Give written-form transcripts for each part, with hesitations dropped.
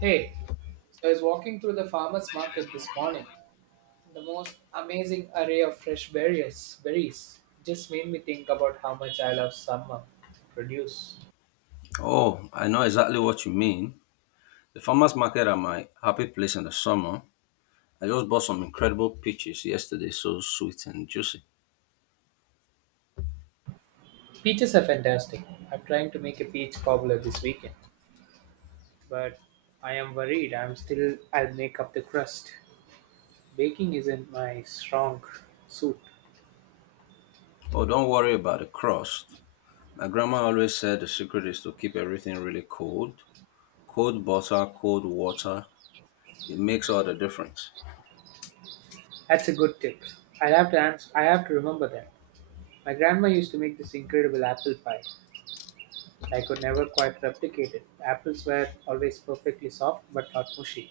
Hey, so I was walking through the farmer's market this morning. The most amazing array of fresh berries just made me think about how much I love summer produce. Oh, I know exactly what you mean. The farmers market are my happy place in the summer. I just bought some incredible peaches yesterday, so sweet and juicy. Peaches are fantastic. I'm trying to make a peach cobbler this weekend, but I am worried I'll make up the crust. Baking isn't my strong suit. Oh, don't worry about the crust. My grandma always said the secret is to keep everything really cold. Cold butter, cold water, it makes all the difference. That's a good tip. I have to remember that. My grandma used to make this incredible apple pie. I could never quite replicate it. The apples were always perfectly soft but not mushy.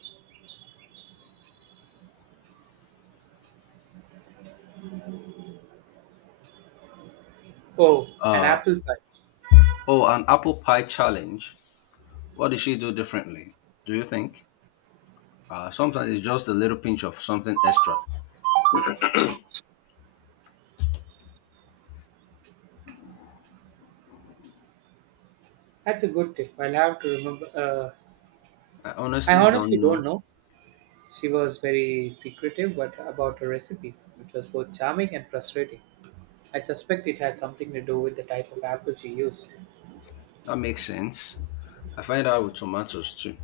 Oh, an Uh, apple pie. oh, an apple pie challenge. What did she do differently? Do you think? Sometimes it's just a little pinch of something extra. That's a good tip. I'll have to remember. I I honestly honestly don't don't know. know. She was very secretive but about her recipes, which was both charming and frustrating. I suspect it had something to do with the type of apple she used. That makes sense. I find out with tomatoes too.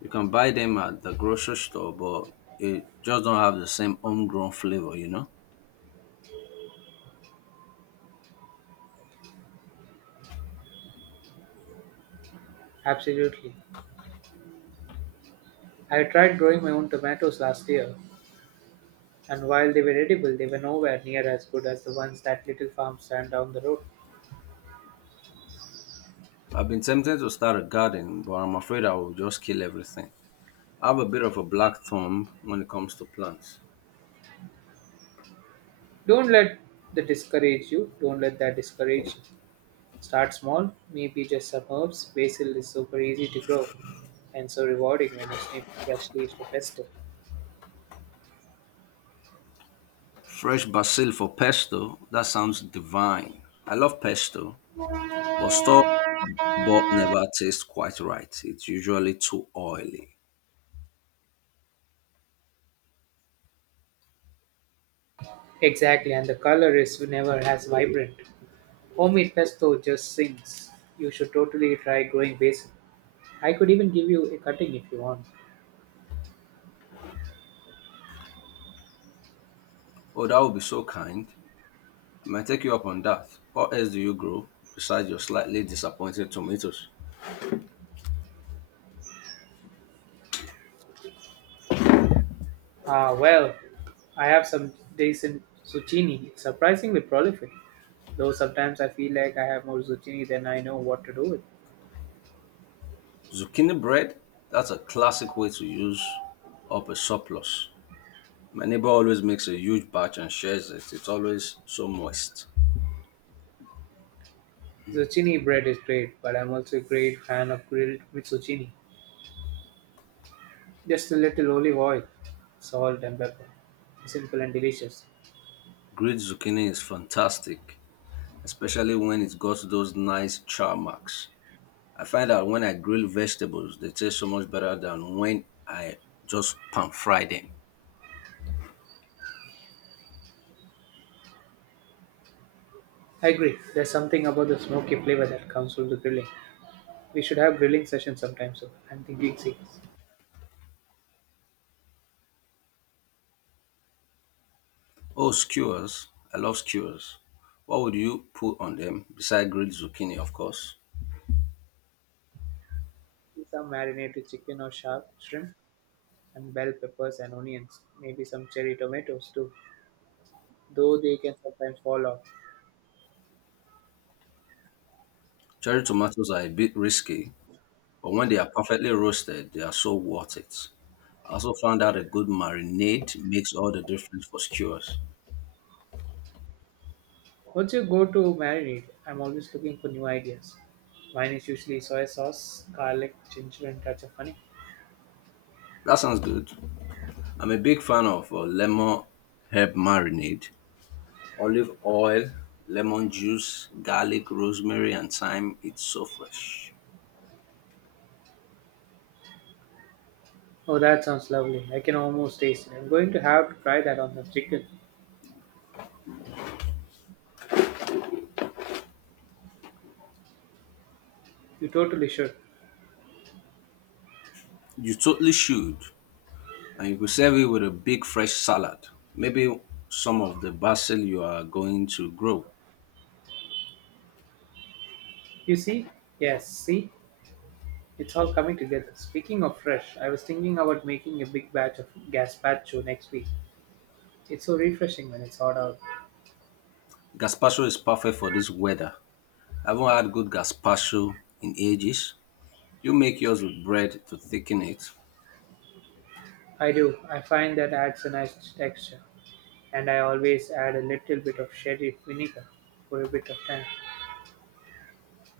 You can buy them at the grocery store, but it just don't have the same homegrown flavor, you know? Absolutely. I tried growing my own tomatoes last year, and while they were edible, they were nowhere near as good as the ones that little farm stand down the road. I've been tempted to start a garden, but I'm afraid I will just kill everything. I have a bit of a black thumb when it comes to plants. Don't let that discourage you. Don't let that discourage you. Start small, maybe just some herbs. Basil is super easy to grow and so rewarding when you snip fresh leaves for pesto. Fresh basil for pesto, that sounds divine. I love pesto, but store bought never tastes quite right. It's usually too oily. Exactly, and the color is never as vibrant. Homemade pesto just sings. You should totally try growing basil. I could even give you a cutting if you want. Oh, that would be so kind. I might take you up on that. What else do you grow besides your slightly disappointed tomatoes? Ah, well, I have some decent zucchini. It's surprisingly prolific. Though sometimes I feel like I have more zucchini than I know what to do with. Zucchini bread, that's a classic way to use up a surplus. My neighbor always makes a huge batch and shares it. It's always so moist. Zucchini bread is great, but I'm also a great fan of grilled with zucchini. Just a little olive oil, salt, and pepper. Simple and delicious. Grilled zucchini is fantastic, especially when it's got those nice char marks. I find that when I grill vegetables, they taste so much better than when I just pan fry them. I agree, there's something about the smoky flavor that comes from the grilling. We should have grilling sessions sometime soon. I'm thinking serious. Oh, skewers. I love skewers. What would you put on them besides grilled zucchini, of course? Some marinated chicken or shark shrimp, and bell peppers and onions. Maybe some cherry tomatoes too, though they can sometimes fall off. Cherry tomatoes are a bit risky, but when they are perfectly roasted, they are so worth it. I also found out a good marinade makes all the difference for skewers. What's your go to marinade? I'm always looking for new ideas. Mine is usually soy sauce, garlic, ginger, and touch of honey. That sounds good. I'm a big fan of lemon herb marinade, olive oil, lemon juice, garlic, rosemary, and thyme. It's so fresh. Oh, that sounds lovely. I can almost taste it. I'm going to have to try that on the chicken. You totally should. You totally should. And you could serve it with a big fresh salad. Maybe some of the basil you are going to grow. You see? Yes, see? It's all coming together. Speaking of fresh, I was thinking about making a big batch of gazpacho next week. It's so refreshing when it's hot out. Gazpacho is perfect for this weather. I haven't had good gazpacho in ages. You make yours with bread to thicken it. I do. I find that adds a nice texture. And I always add a little bit of sherry vinegar for a bit of tang.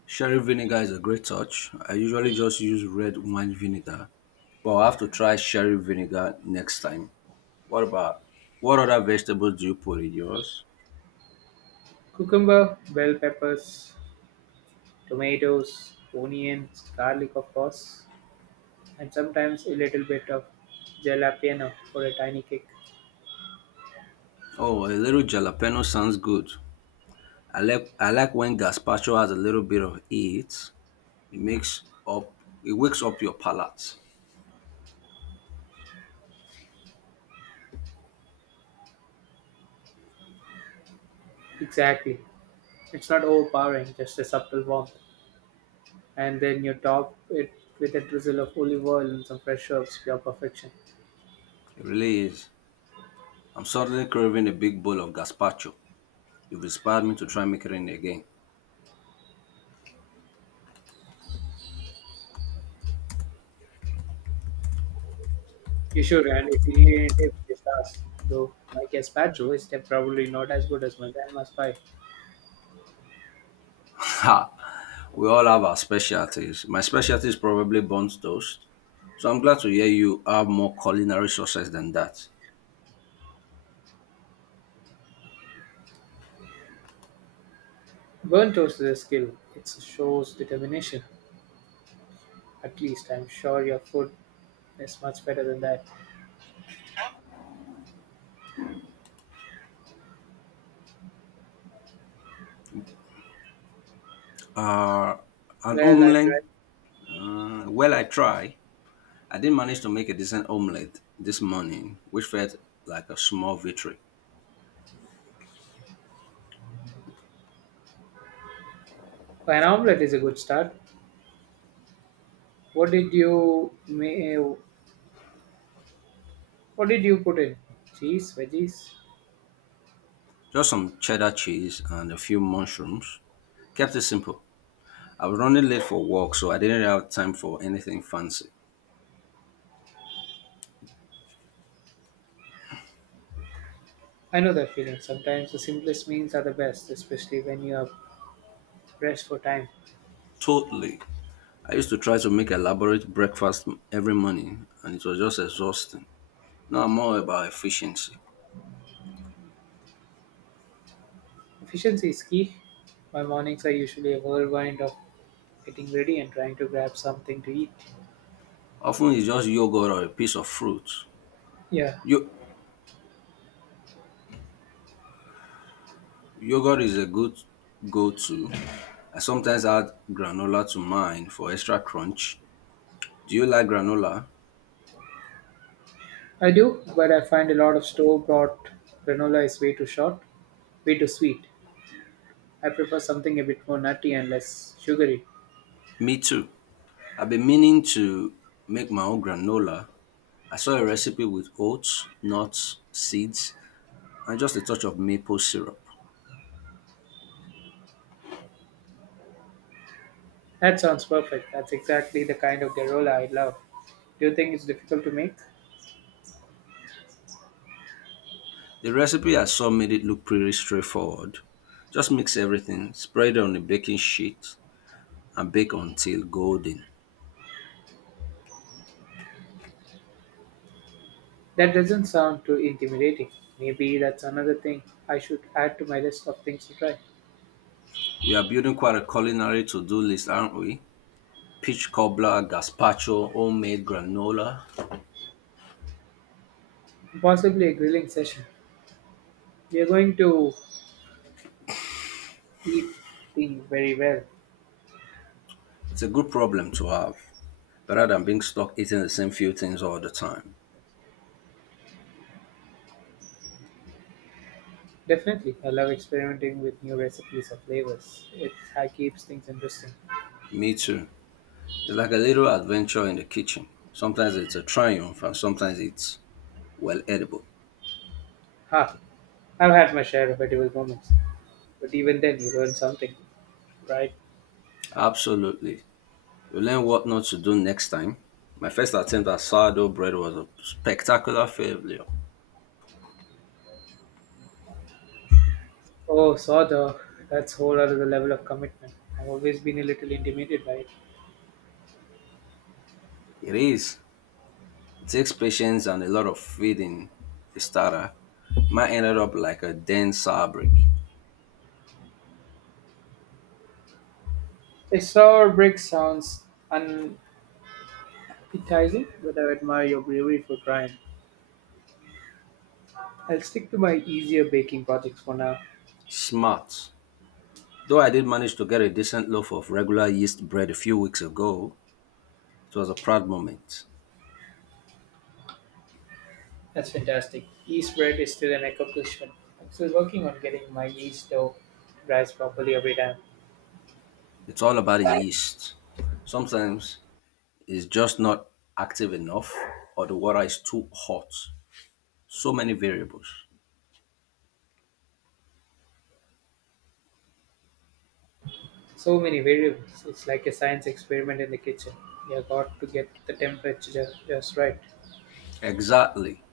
Sherry vinegar is a great touch. I usually just use red wine vinegar, but I'll have to try sherry vinegar next time. What about what other vegetables do you put in yours? Cucumber, bell peppers, tomatoes, onions, garlic of course, and sometimes a little bit of jalapeno for a tiny kick. Oh, a little jalapeno sounds good. I like when gazpacho has a little bit of it. It makes up It wakes up your palate. Exactly. It's not overpowering, just a subtle warmth. And then you top it with a drizzle of olive oil and some fresh herbs, pure perfection. It really is. I'm suddenly craving a big bowl of gazpacho. You've inspired me to try making it again. You should, and if you need any tip, just ask. Though my probably not as good as my grandma's pie. Ha! We all have our specialties. My specialty is probably burnt toast. So I'm glad to hear you have more culinary success than that. Burnt toast is a skill. It shows determination. At least I'm sure your food is much better than that. Uh, an Well, I omelette, tried. well, I try. I did manage to make a decent omelette this morning, which felt like a small victory. An omelette is a good start. What did you make? What did you put in? Cheese, veggies? Just some cheddar cheese and a few mushrooms. Kept it simple. I was running late for work, so I didn't have time for anything fancy. I know that feeling. Sometimes the simplest meals are the best, especially when you have pressed for time. Totally. I used to try to make elaborate breakfast every morning, and it was just exhausting. Now I'm more about efficiency. Efficiency is key. My mornings are usually a whirlwind of getting ready and trying to grab something to eat. Often it's just yogurt or a piece of fruit. Yeah, Yo- Yogurt is a good go-to. I sometimes add granola to mine for extra crunch. Do you like granola? I do, but I find a lot of store bought granola is way too short, way too sweet. I prefer something a bit more nutty and less sugary. Me too. I've been meaning to make my own granola. I saw a recipe with oats, nuts, seeds, and just a touch of maple syrup. That sounds perfect. That's exactly the kind of granola I love. Do you think it's difficult to make? The recipe I saw made it look pretty straightforward. Just mix everything, spread it on a baking sheet, and bake until golden. That doesn't sound too intimidating. Maybe that's another thing I should add to my list of things to try. We are building quite a culinary to-do list, aren't we? Peach cobbler, gazpacho, homemade granola. Possibly a grilling session. We are going to eat thing very well. It's a good problem to have, better than being stuck eating the same few things all the time. Definitely, I love experimenting with new recipes or flavors. Keeps things interesting. Me too. It's like a little adventure in the kitchen. Sometimes it's a triumph and sometimes it's, well, edible. Ha! I've had my share of edible moments, but even then, you learn something, right? Absolutely. You learn what not to do next time. My first attempt at sourdough bread was a spectacular failure. Oh, saw the that's whole other level of commitment. I've always been a little intimidated by it. It is. It takes patience and a lot of faith in the starter. Mine ended up like a dense sour brick. A sour brick sounds un- enticing, but I admire your bravery for trying. I'll stick to my easier baking projects for now. Smart. Though I did manage to get a decent loaf of regular yeast bread a few weeks ago, it was a proud moment. That's fantastic. Yeast bread is still an accomplishment. I'm still working on getting my yeast dough to rise properly every time. It's all about the yeast. Sometimes it's just not active enough or the water is too hot. So many variables. So many variables. It's like a science experiment in the kitchen. You got to get the temperature just right. Exactly.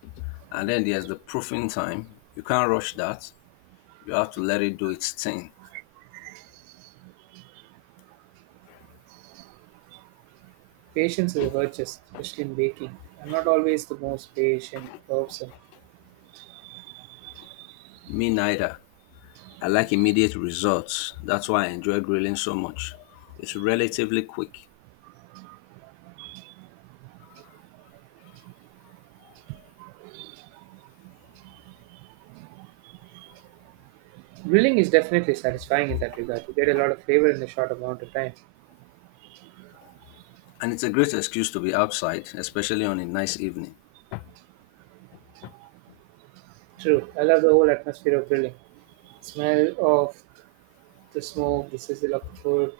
And then there's the proofing time. You can't rush that. You have to let it do its thing. Patience is a virtue, especially in baking. I'm not always the most patient person. Me neither. I like immediate results. That's why I enjoy grilling so much. It's relatively quick. Grilling is definitely satisfying in that regard. You get a lot of flavor in a short amount of time. And it's a great excuse to be outside, especially on a nice evening. True. I love the whole atmosphere of grilling. Smell of the smoke, the sizzle of the food.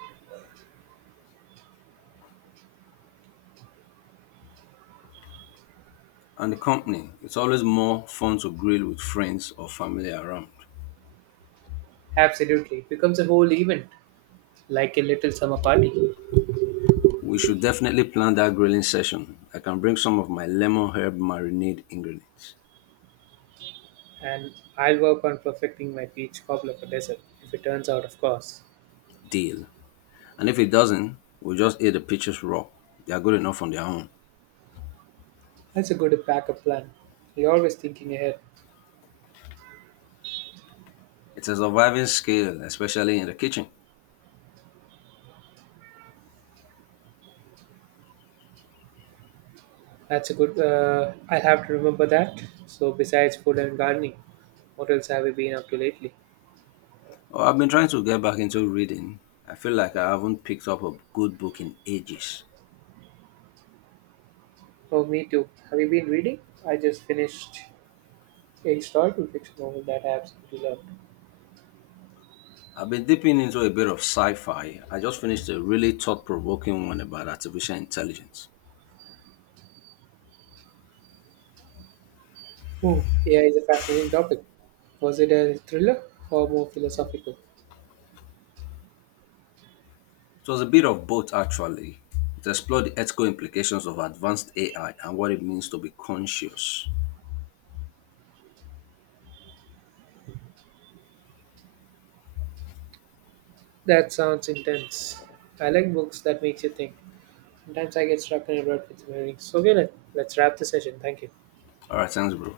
And the company, it's always more fun to grill with friends or family around. Absolutely. It becomes a whole event, like a little summer party. We should definitely plan that grilling session. I can bring some of my lemon herb marinade ingredients. And I'll work on perfecting my peach cobbler for dessert, if it turns out, of course. Deal. And if it doesn't, we'll just eat the peaches raw. They are good enough on their own. That's a good backup plan. You're always thinking ahead. It's a surviving skill, especially in the kitchen. That's a good, I'll have to remember that. So, besides food and gardening, what else have you been up to lately? Oh, I've been trying to get back into reading. I feel like I haven't picked up a good book in ages. Oh, me too. Have you been reading? I just finished a historical fiction novel that I absolutely loved. I've been dipping into a bit of sci fi. I just finished a really thought provoking one about artificial intelligence. Oh, AI is a fascinating topic. Was it a thriller or more philosophical? It was a bit of both, actually. It explored the ethical implications of advanced AI and what it means to be conscious. That sounds intense. I like books that makes you think. Sometimes I get stuck in a rut with my reading. So okay, let's wrap the session. Thank you. All right, thanks, bro.